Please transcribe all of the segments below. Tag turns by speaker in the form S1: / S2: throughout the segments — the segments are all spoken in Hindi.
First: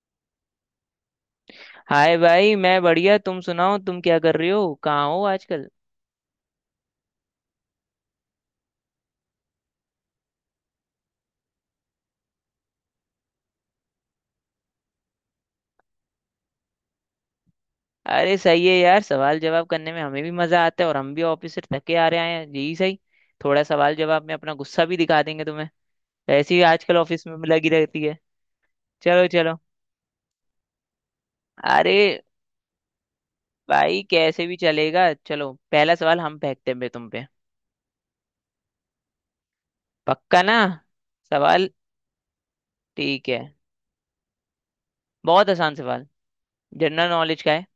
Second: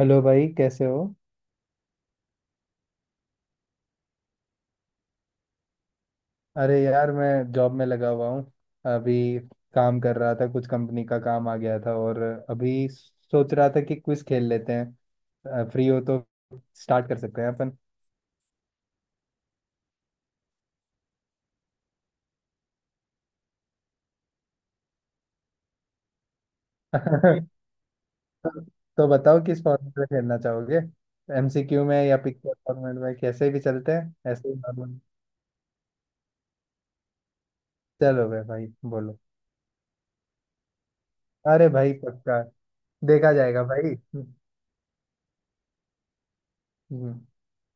S1: हेलो भाई, कैसे हो।
S2: हाय भाई, मैं बढ़िया। तुम सुनाओ, तुम क्या कर रहे हो, कहाँ हो आजकल।
S1: अरे यार, मैं जॉब में लगा हुआ हूँ। अभी काम कर रहा था, कुछ कंपनी का काम आ गया था। और अभी सोच रहा था कि क्विज खेल लेते हैं, फ्री हो तो स्टार्ट कर सकते हैं अपन।
S2: अरे सही है यार, सवाल जवाब करने में हमें भी मजा आता है, और हम भी ऑफिस से थके आ रहे हैं, यही सही। थोड़ा सवाल जवाब में अपना गुस्सा भी दिखा देंगे तुम्हें, वैसे ही आजकल ऑफिस में लगी रहती है।
S1: तो
S2: चलो
S1: बताओ
S2: चलो।
S1: किस फॉर्मेट में खेलना चाहोगे। एमसीक्यू में
S2: अरे
S1: या पिक्चर फॉर्मेट में, कैसे भी चलते
S2: भाई,
S1: हैं
S2: कैसे
S1: ऐसे ही
S2: भी
S1: नॉर्मल।
S2: चलेगा। चलो, पहला सवाल हम फेंकते हैं बे तुम पे।
S1: चलो भाई भाई बोलो।
S2: पक्का ना? सवाल।
S1: अरे भाई, पक्का
S2: ठीक
S1: देखा
S2: है।
S1: जाएगा भाई। हम्म।
S2: बहुत आसान सवाल, जनरल
S1: हम्म।
S2: नॉलेज का है।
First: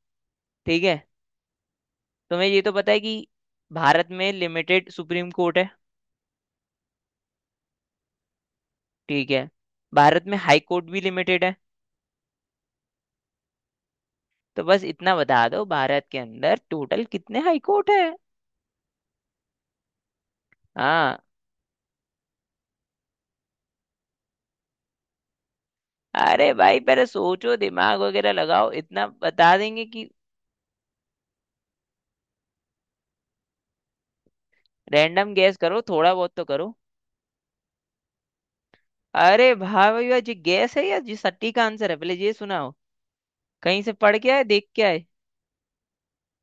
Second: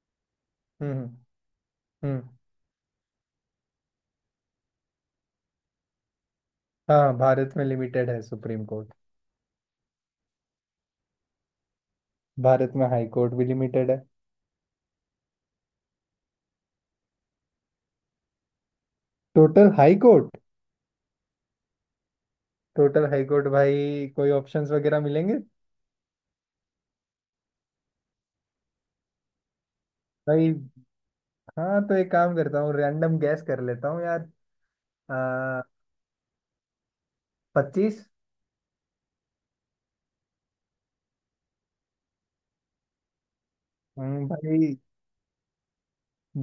S2: ठीक है।
S1: हम्म। हम्म।
S2: तुम्हें ये तो पता है कि भारत में लिमिटेड सुप्रीम कोर्ट है।
S1: हाँ, भारत में लिमिटेड है सुप्रीम कोर्ट।
S2: ठीक है। भारत में हाई कोर्ट भी लिमिटेड है।
S1: भारत में हाई कोर्ट भी लिमिटेड है।
S2: तो बस इतना बता दो, भारत के अंदर टोटल कितने हाई कोर्ट है।
S1: Total high court.
S2: हाँ।
S1: टोटल हाई कोर्ट भाई, कोई ऑप्शंस वगैरह मिलेंगे।
S2: अरे भाई, पहले सोचो, दिमाग वगैरह लगाओ, इतना बता देंगे कि।
S1: भाई, हाँ तो एक काम करता हूँ, रैंडम गैस कर लेता हूँ यार।
S2: रैंडम गैस
S1: आ,
S2: करो, थोड़ा बहुत तो करो।
S1: 25।
S2: अरे भाई भाई भाई, ये गैस है या जी सट्टी का आंसर है, पहले ये सुनाओ। कहीं से पढ़ के आए, देख
S1: भाई।
S2: के आए?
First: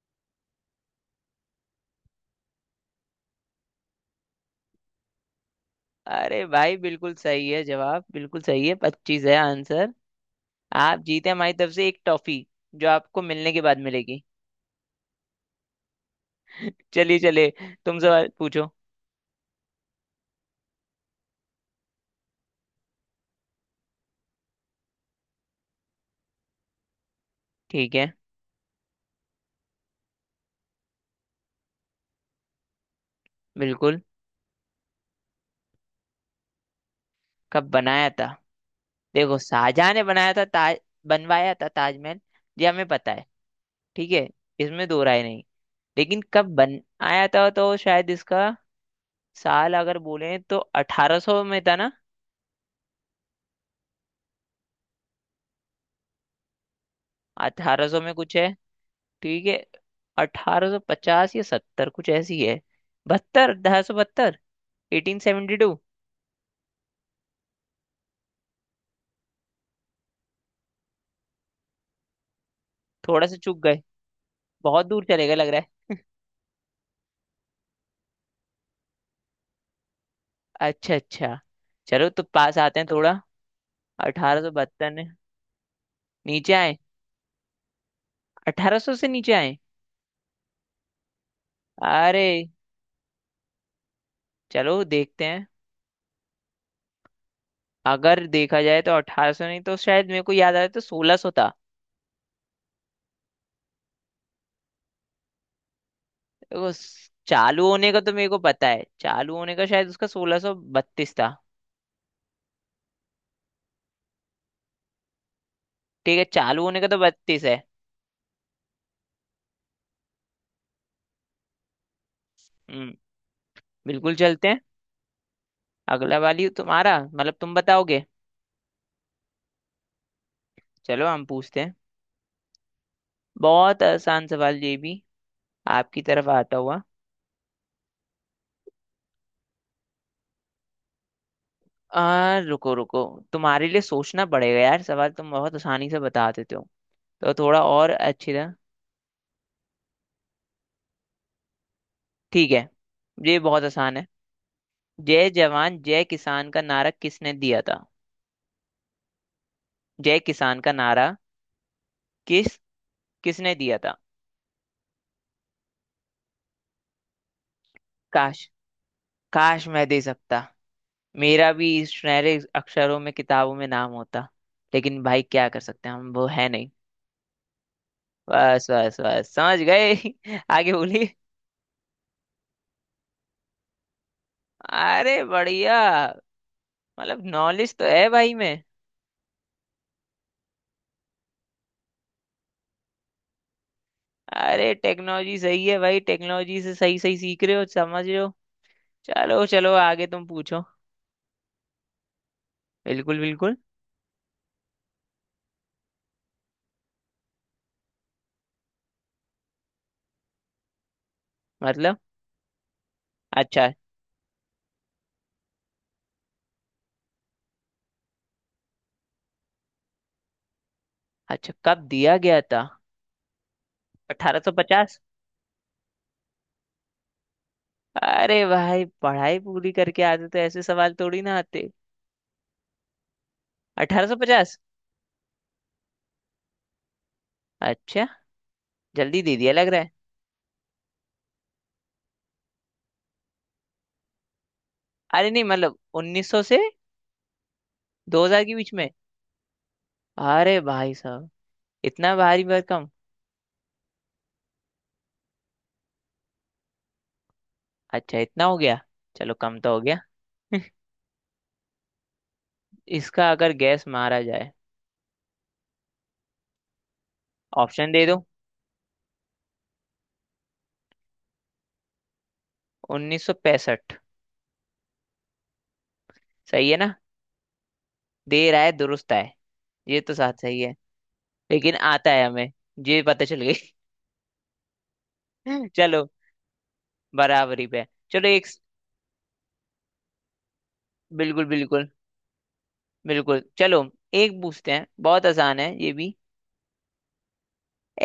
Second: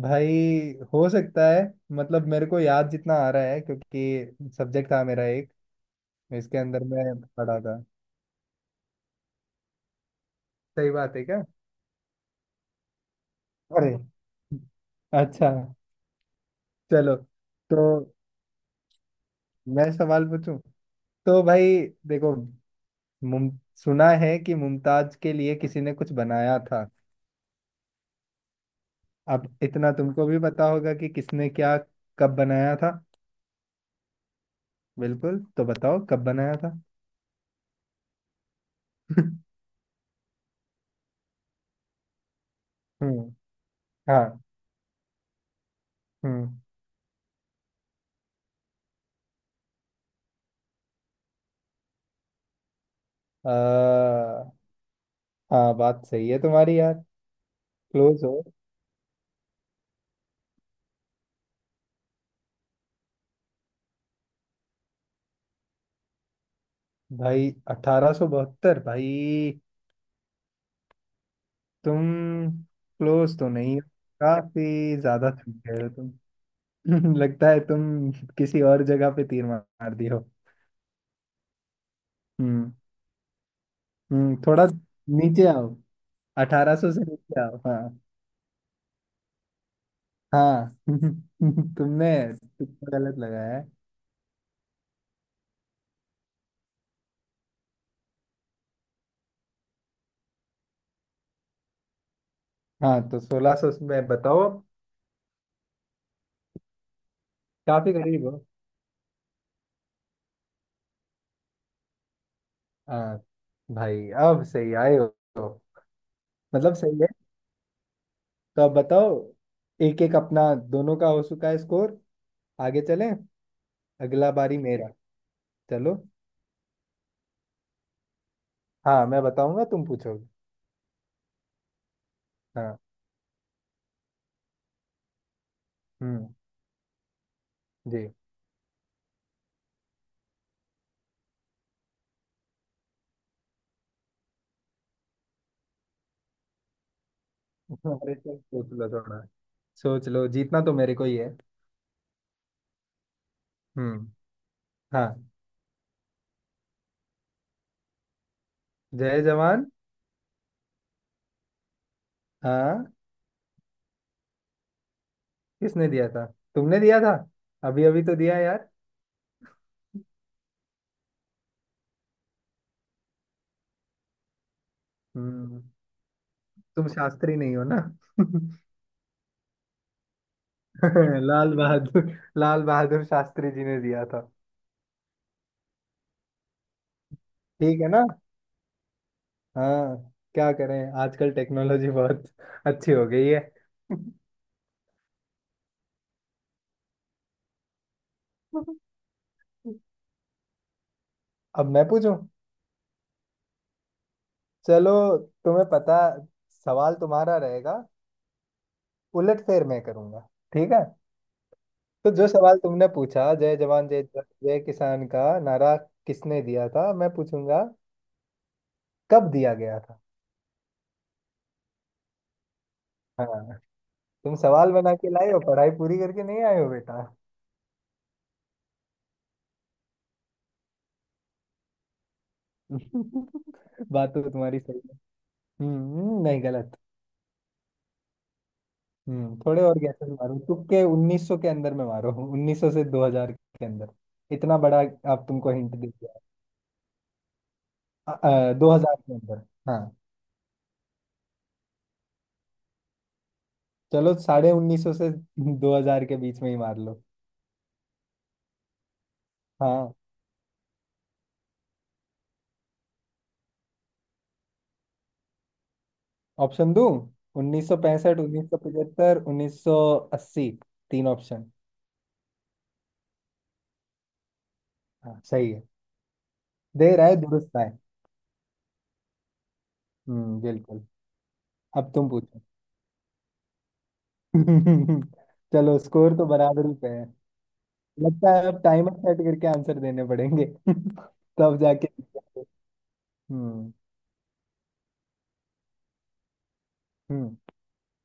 S1: भाई, हो सकता है। मतलब मेरे को याद जितना आ रहा है, क्योंकि सब्जेक्ट था मेरा एक।
S2: अरे
S1: इसके
S2: भाई
S1: अंदर
S2: बिल्कुल
S1: मैं
S2: सही
S1: पढ़ा
S2: है,
S1: था।
S2: जवाब बिल्कुल सही है, 25 है आंसर।
S1: सही
S2: आप
S1: बात है
S2: जीते
S1: क्या।
S2: हमारी तरफ से एक टॉफी, जो आपको मिलने के बाद
S1: अरे,
S2: मिलेगी।
S1: अच्छा। चलो
S2: चलिए चलिए।
S1: तो
S2: तुम सवाल पूछो।
S1: मैं सवाल पूछूं। तो भाई देखो, मुम सुना है कि मुमताज के लिए किसी ने कुछ बनाया था।
S2: ठीक है।
S1: अब इतना तुमको भी पता होगा कि किसने क्या कब बनाया था।
S2: बिल्कुल।
S1: बिल्कुल, तो बताओ कब बनाया था।
S2: कब बनाया था। देखो, शाहजहां ने बनाया था ताज, बनवाया था ताजमहल, ये हमें पता है।
S1: हम्म।
S2: ठीक है।
S1: हाँ।
S2: इसमें दो राय नहीं। लेकिन कब
S1: हम्म।
S2: बनाया था तो शायद इसका साल अगर बोले तो 1800 में था ना।
S1: आ, हाँ बात सही है तुम्हारी यार।
S2: 1800 में
S1: क्लोज
S2: कुछ
S1: हो।
S2: है। ठीक है। 1850 या 70 कुछ ऐसी है। 72, 1872। 1872
S1: भाई 1872, भाई तुम
S2: थोड़ा सा
S1: क्लोज तो
S2: चूक
S1: नहीं
S2: गए।
S1: हो।
S2: बहुत
S1: काफी
S2: दूर चले
S1: ज्यादा
S2: गए लग
S1: थक
S2: रहा है।
S1: गए हो तुम। लगता है तुम किसी और जगह पे तीर मार दिए हो।
S2: अच्छा अच्छा। चलो, तो पास
S1: हम्म।
S2: आते हैं थोड़ा।
S1: हम्म, थोड़ा
S2: 1872 में
S1: नीचे आओ।
S2: नीचे आए।
S1: 1800 से नीचे आओ, हाँ।
S2: 1800 से नीचे आए।
S1: हाँ। तुमने
S2: अरे
S1: तुक्का गलत लगाया है।
S2: चलो देखते हैं। अगर देखा जाए तो 1800 नहीं, तो शायद मेरे को याद आ रहा है तो 1600 था।
S1: हाँ तो 1600 में बताओ अब।
S2: देखो, चालू होने
S1: काफी
S2: का तो
S1: करीब
S2: मेरे को
S1: हो।
S2: पता है। चालू होने का शायद उसका 1632 था।
S1: हाँ भाई, अब सही आए हो।
S2: ठीक है, चालू
S1: मतलब
S2: होने का तो
S1: सही है।
S2: 32 है।
S1: तो अब बताओ, एक एक अपना दोनों का हो चुका है स्कोर। आगे
S2: हम्म,
S1: चलें।
S2: बिल्कुल,
S1: अगला
S2: चलते
S1: बारी
S2: हैं।
S1: मेरा। चलो,
S2: अगला वाली तुम्हारा, मतलब तुम बताओगे।
S1: हाँ मैं बताऊंगा तुम पूछोगे।
S2: चलो हम पूछते हैं।
S1: हाँ।
S2: बहुत आसान सवाल ये भी, आपकी तरफ
S1: हम्म।
S2: आता हुआ।
S1: जी।
S2: रुको रुको। तुम्हारे लिए सोचना पड़ेगा यार, सवाल तुम बहुत आसानी से बता देते हो, तो थोड़ा और
S1: अरे
S2: अच्छी
S1: चल,
S2: तरह।
S1: सोच लो थोड़ा। सोच लो, जीतना तो मेरे को ही है।
S2: ठीक है, ये बहुत आसान है।
S1: हम्म।
S2: जय
S1: हाँ।
S2: जवान जय किसान का नारा किसने दिया था।
S1: जय जवान।
S2: जय किसान का नारा, किस
S1: हाँ।
S2: किसने दिया था।
S1: किसने दिया था। तुमने दिया था, अभी अभी तो दिया
S2: काश,
S1: यार।
S2: काश मैं दे सकता। मेरा भी इस सुनहरे अक्षरों में किताबों में नाम होता, लेकिन भाई क्या कर
S1: हम्म।
S2: सकते हैं, हम वो है नहीं।
S1: तुम शास्त्री नहीं हो ना।
S2: बस बस बस, समझ गए। आगे बोलिए।
S1: लाल बहादुर, लाल बहादुर शास्त्री जी ने दिया था।
S2: अरे बढ़िया, मतलब नॉलेज
S1: ठीक
S2: तो
S1: है ना।
S2: है भाई में।
S1: हाँ, क्या करें आजकल टेक्नोलॉजी बहुत अच्छी हो गई है।
S2: अरे टेक्नोलॉजी सही है भाई, टेक्नोलॉजी से सही सही सीख रहे हो, समझ रहे हो। चलो चलो, आगे तुम पूछो।
S1: अब मैं पूछूं।
S2: बिल्कुल बिल्कुल।
S1: चलो, तुम्हें पता, सवाल तुम्हारा रहेगा, उलट फेर मैं करूंगा, ठीक है।
S2: मतलब।
S1: तो जो सवाल तुमने पूछा, जय
S2: अच्छा,
S1: जवान जय जय किसान का नारा किसने दिया था, मैं पूछूंगा कब दिया गया था।
S2: अच्छा कब दिया गया था।
S1: हाँ। तुम सवाल बना
S2: 1850।
S1: के लाए हो, पढ़ाई पूरी करके नहीं आए हो बेटा।
S2: अरे भाई, पढ़ाई पूरी करके आते तो ऐसे सवाल थोड़ी ना आते।
S1: बात तो
S2: 1850।
S1: तुम्हारी सही है। हम्म, नहीं गलत।
S2: अच्छा, जल्दी
S1: हम्म,
S2: दे दिया
S1: थोड़े
S2: लग
S1: और
S2: रहा है।
S1: गैसेस मारो तुक्के। 1900 के अंदर में मारो, 1900 से 2000 के अंदर। इतना बड़ा। आप
S2: अरे नहीं,
S1: तुमको हिंट
S2: मतलब
S1: दे दिया।
S2: 1900 से 2000 के
S1: दो
S2: बीच में।
S1: हजार के अंदर। हाँ।
S2: अरे भाई साहब, इतना भारी भरकम।
S1: चलो, 1950 से 2000 के बीच में ही मार लो।
S2: अच्छा, इतना हो गया, चलो कम तो हो
S1: हाँ।
S2: गया। इसका अगर गैस मारा जाए।
S1: ऑप्शन दूं, उन्नीस सौ
S2: ऑप्शन दे दो।
S1: पैंसठ 1975, 1980, तीन ऑप्शन।
S2: 1965।
S1: हाँ सही है।
S2: सही है ना।
S1: दे रहा है, दुरुस्त है।
S2: देर आए दुरुस्त आए। ये तो साथ
S1: हम्म,
S2: सही है,
S1: बिल्कुल।
S2: लेकिन
S1: अब तुम
S2: आता है
S1: पूछो।
S2: हमें। ये पता चल गई।
S1: चलो,
S2: चलो
S1: स्कोर तो बराबरी पे है।
S2: बराबरी पे। चलो
S1: लगता है
S2: एक।
S1: अब टाइमर सेट करके आंसर देने पड़ेंगे
S2: बिल्कुल
S1: तब
S2: बिल्कुल।
S1: जाके।
S2: बिल्कुल
S1: हम्म।
S2: चलो। एक पूछते हैं, बहुत आसान है ये भी।
S1: हम्म।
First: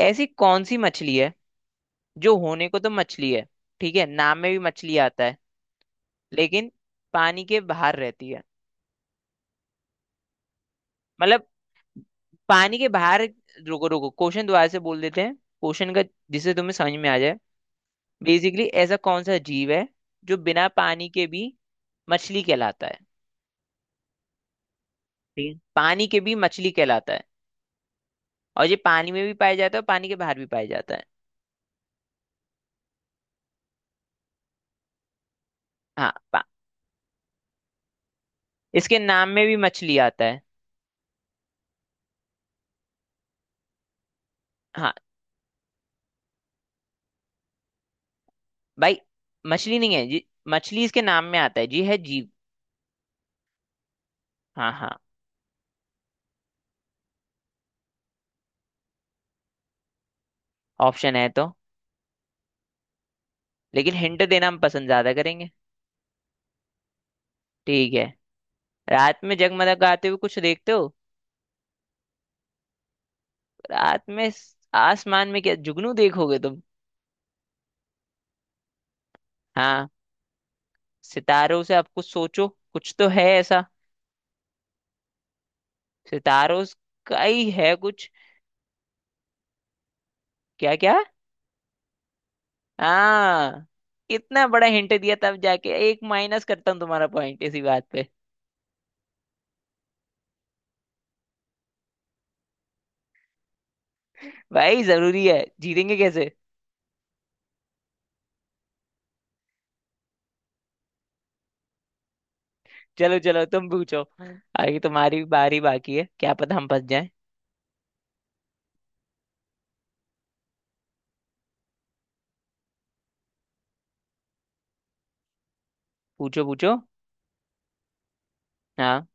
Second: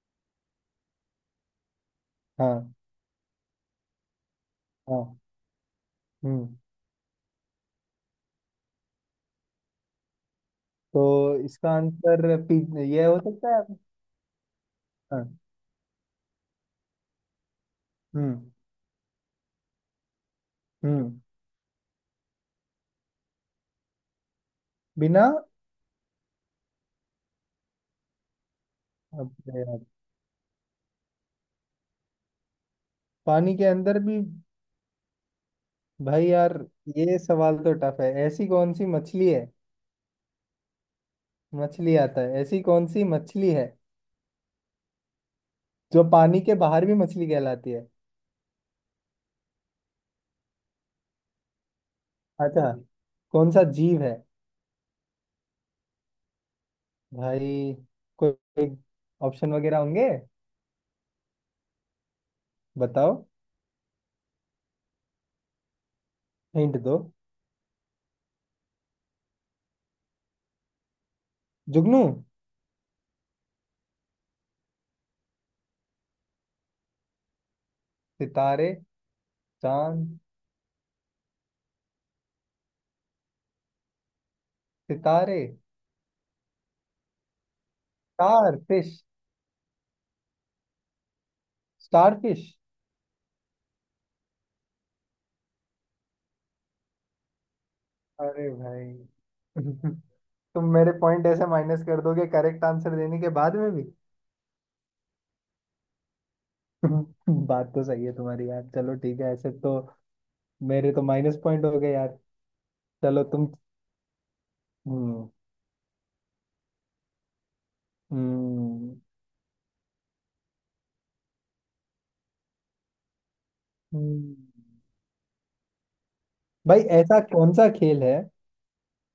S2: ऐसी कौन सी मछली है, जो होने
S1: हाँ।
S2: को तो मछली है, ठीक है, नाम में भी मछली
S1: हाँ।
S2: आता है,
S1: हम्म।
S2: लेकिन पानी के बाहर रहती है।
S1: तो
S2: मतलब,
S1: इसका आंसर
S2: पानी के
S1: ये हो
S2: बाहर।
S1: सकता है।
S2: रुको रुको, क्वेश्चन दोबारा से बोल देते हैं,
S1: हाँ।
S2: क्वेश्चन का, जिससे तुम्हें समझ में आ जाए।
S1: हम्म।
S2: बेसिकली ऐसा कौन सा जीव है जो बिना पानी
S1: हम्म।
S2: के भी मछली कहलाता है।
S1: बिना।
S2: ठीक है, पानी के भी मछली कहलाता है, और ये पानी में भी पाया
S1: अबे
S2: जाता
S1: यार,
S2: है और पानी के बाहर भी पाया जाता है।
S1: पानी के अंदर भी।
S2: हाँ
S1: भाई
S2: पा-
S1: यार, ये सवाल तो टफ है। ऐसी कौन सी
S2: इसके नाम
S1: मछली
S2: में
S1: है।
S2: भी मछली आता है।
S1: मछली आता है, ऐसी कौन सी मछली है
S2: हाँ
S1: जो पानी के बाहर भी मछली कहलाती है।
S2: भाई, मछली नहीं है जी, मछली इसके नाम में आता है जी, है जीव।
S1: अच्छा, कौन सा जीव है।
S2: हाँ हाँ।
S1: भाई कोई ऑप्शन वगैरह होंगे।
S2: ऑप्शन है तो,
S1: बताओ।
S2: लेकिन हिंट देना हम पसंद ज्यादा करेंगे।
S1: हिंट दो।
S2: ठीक है। रात में जगमग गाते हुए कुछ देखते हो।
S1: जुगनू।
S2: रात में आसमान में क्या जुगनू देखोगे तुम।
S1: सितारे।
S2: हाँ,
S1: चांद।
S2: सितारों से आप कुछ सोचो, कुछ तो है ऐसा।
S1: सितारे।
S2: सितारों स- का ही है कुछ।
S1: Star fish.
S2: क्या क्या।
S1: Star fish.
S2: हाँ। इतना बड़ा हिंट दिया तब जाके एक माइनस करता हूँ तुम्हारा पॉइंट इसी बात पे।
S1: अरे भाई। तुम मेरे पॉइंट ऐसे माइनस कर दोगे करेक्ट आंसर देने के बाद में भी।
S2: भाई जरूरी है, जीतेंगे कैसे।
S1: बात तो सही है तुम्हारी यार, चलो ठीक है। ऐसे तो मेरे तो माइनस पॉइंट हो गए यार।
S2: चलो
S1: चलो
S2: चलो
S1: तुम।
S2: तुम पूछो। आगे तुम्हारी
S1: हम्म।
S2: बारी बाकी है, क्या पता हम फंस जाएं।
S1: हम्म। हम्म।
S2: पूछो पूछो।
S1: भाई ऐसा कौन सा खेल है,
S2: हाँ।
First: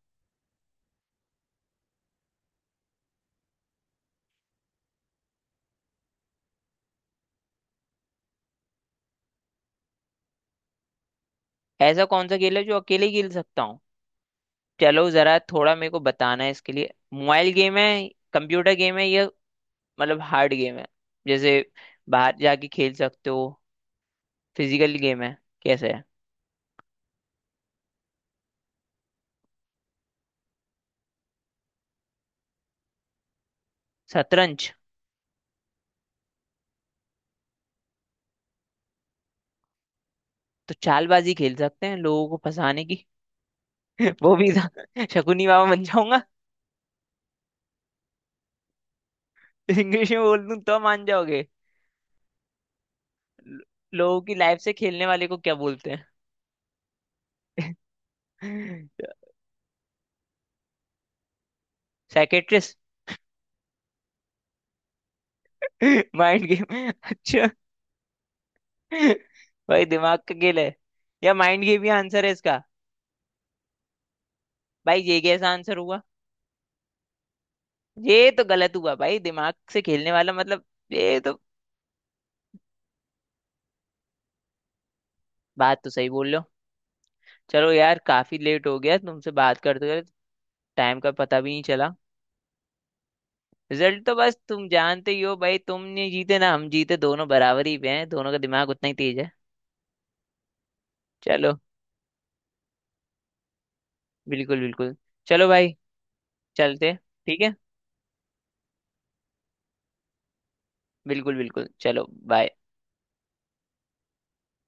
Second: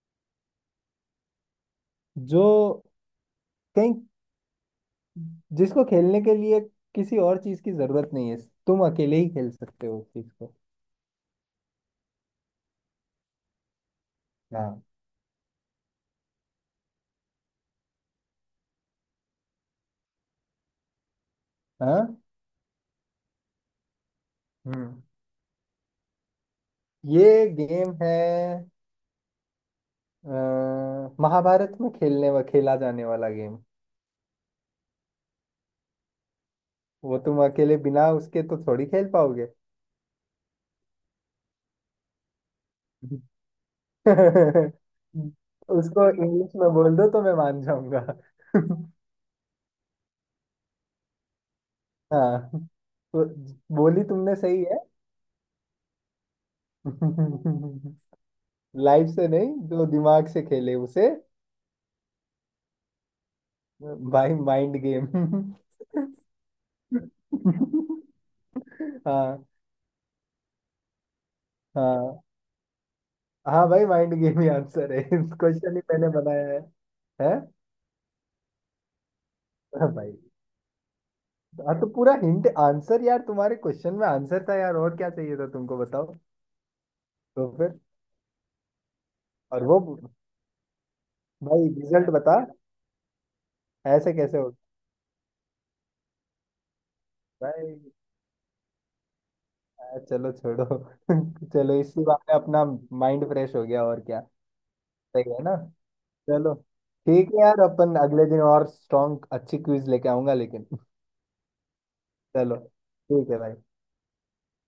S1: जो कहीं, जिसको खेलने के लिए किसी और चीज की जरूरत नहीं है। तुम अकेले ही खेल सकते हो उस चीज को।
S2: ऐसा कौन सा खेल है जो अकेले ही खेल सकता हूँ।
S1: हाँ।
S2: चलो जरा, थोड़ा मेरे को बताना है इसके लिए, मोबाइल गेम है, कंप्यूटर गेम है, या मतलब हार्ड गेम है, जैसे
S1: हाँ।
S2: बाहर जाके खेल सकते हो, फिजिकल
S1: हम्म।
S2: गेम है, कैसे है।
S1: ये गेम है, अ, महाभारत में खेलने व खेला जाने वाला गेम।
S2: शतरंज।
S1: वो तुम अकेले बिना उसके तो थोड़ी खेल पाओगे।
S2: तो चालबाजी खेल सकते हैं लोगों को फंसाने की। वो भी था। शकुनी बाबा बन
S1: उसको
S2: जाऊंगा।
S1: इंग्लिश में बोल दो तो मैं मान जाऊंगा।
S2: इंग्लिश में बोल दूं तो मान जाओगे।
S1: हाँ, तो बोली
S2: लोगों की
S1: तुमने
S2: लाइफ
S1: सही
S2: से
S1: है।
S2: खेलने वाले को क्या बोलते हैं।
S1: लाइफ से नहीं, जो दिमाग से खेले उसे।
S2: साइकेट्रिस्ट।
S1: भाई, माइंड गेम।
S2: Mind game. अच्छा,
S1: हाँ।
S2: भाई दिमाग का खेल है, या माइंड गेम ही
S1: हाँ।
S2: आंसर है इसका।
S1: हाँ भाई, माइंड गेम ही आंसर है,
S2: भाई ये
S1: इस
S2: कैसा
S1: क्वेश्चन
S2: आंसर
S1: ही
S2: हुआ,
S1: मैंने बनाया है। है।
S2: ये तो गलत हुआ भाई, दिमाग से
S1: हाँ
S2: खेलने
S1: भाई।
S2: वाला मतलब, ये तो।
S1: हाँ तो पूरा हिंट आंसर यार, तुम्हारे क्वेश्चन में आंसर था यार, और क्या चाहिए था तुमको,
S2: बात तो सही
S1: बताओ।
S2: बोल रहे हो।
S1: तो
S2: चलो
S1: फिर।
S2: यार, काफी लेट हो गया तुमसे बात
S1: और वो।
S2: करते हुए, टाइम का पता भी नहीं
S1: भाई,
S2: चला।
S1: रिजल्ट बता।
S2: रिजल्ट तो
S1: ऐसे
S2: बस
S1: कैसे हो
S2: तुम जानते ही हो भाई, तुम नहीं जीते ना, हम जीते, दोनों बराबर ही
S1: भाई।
S2: पे हैं, दोनों का दिमाग उतना ही तेज है।
S1: हाँ, चलो छोड़ो।
S2: चलो,
S1: चलो इसी बात में अपना माइंड फ्रेश हो गया, और क्या।
S2: बिल्कुल बिल्कुल।
S1: सही है
S2: चलो
S1: ना।
S2: भाई,
S1: चलो,
S2: चलते।
S1: ठीक है
S2: ठीक है,
S1: यार, अपन अगले दिन और स्ट्रॉन्ग अच्छी क्विज लेके आऊंगा लेकिन।
S2: बिल्कुल बिल्कुल चलो। बाय।
S1: चलो, ठीक है भाई।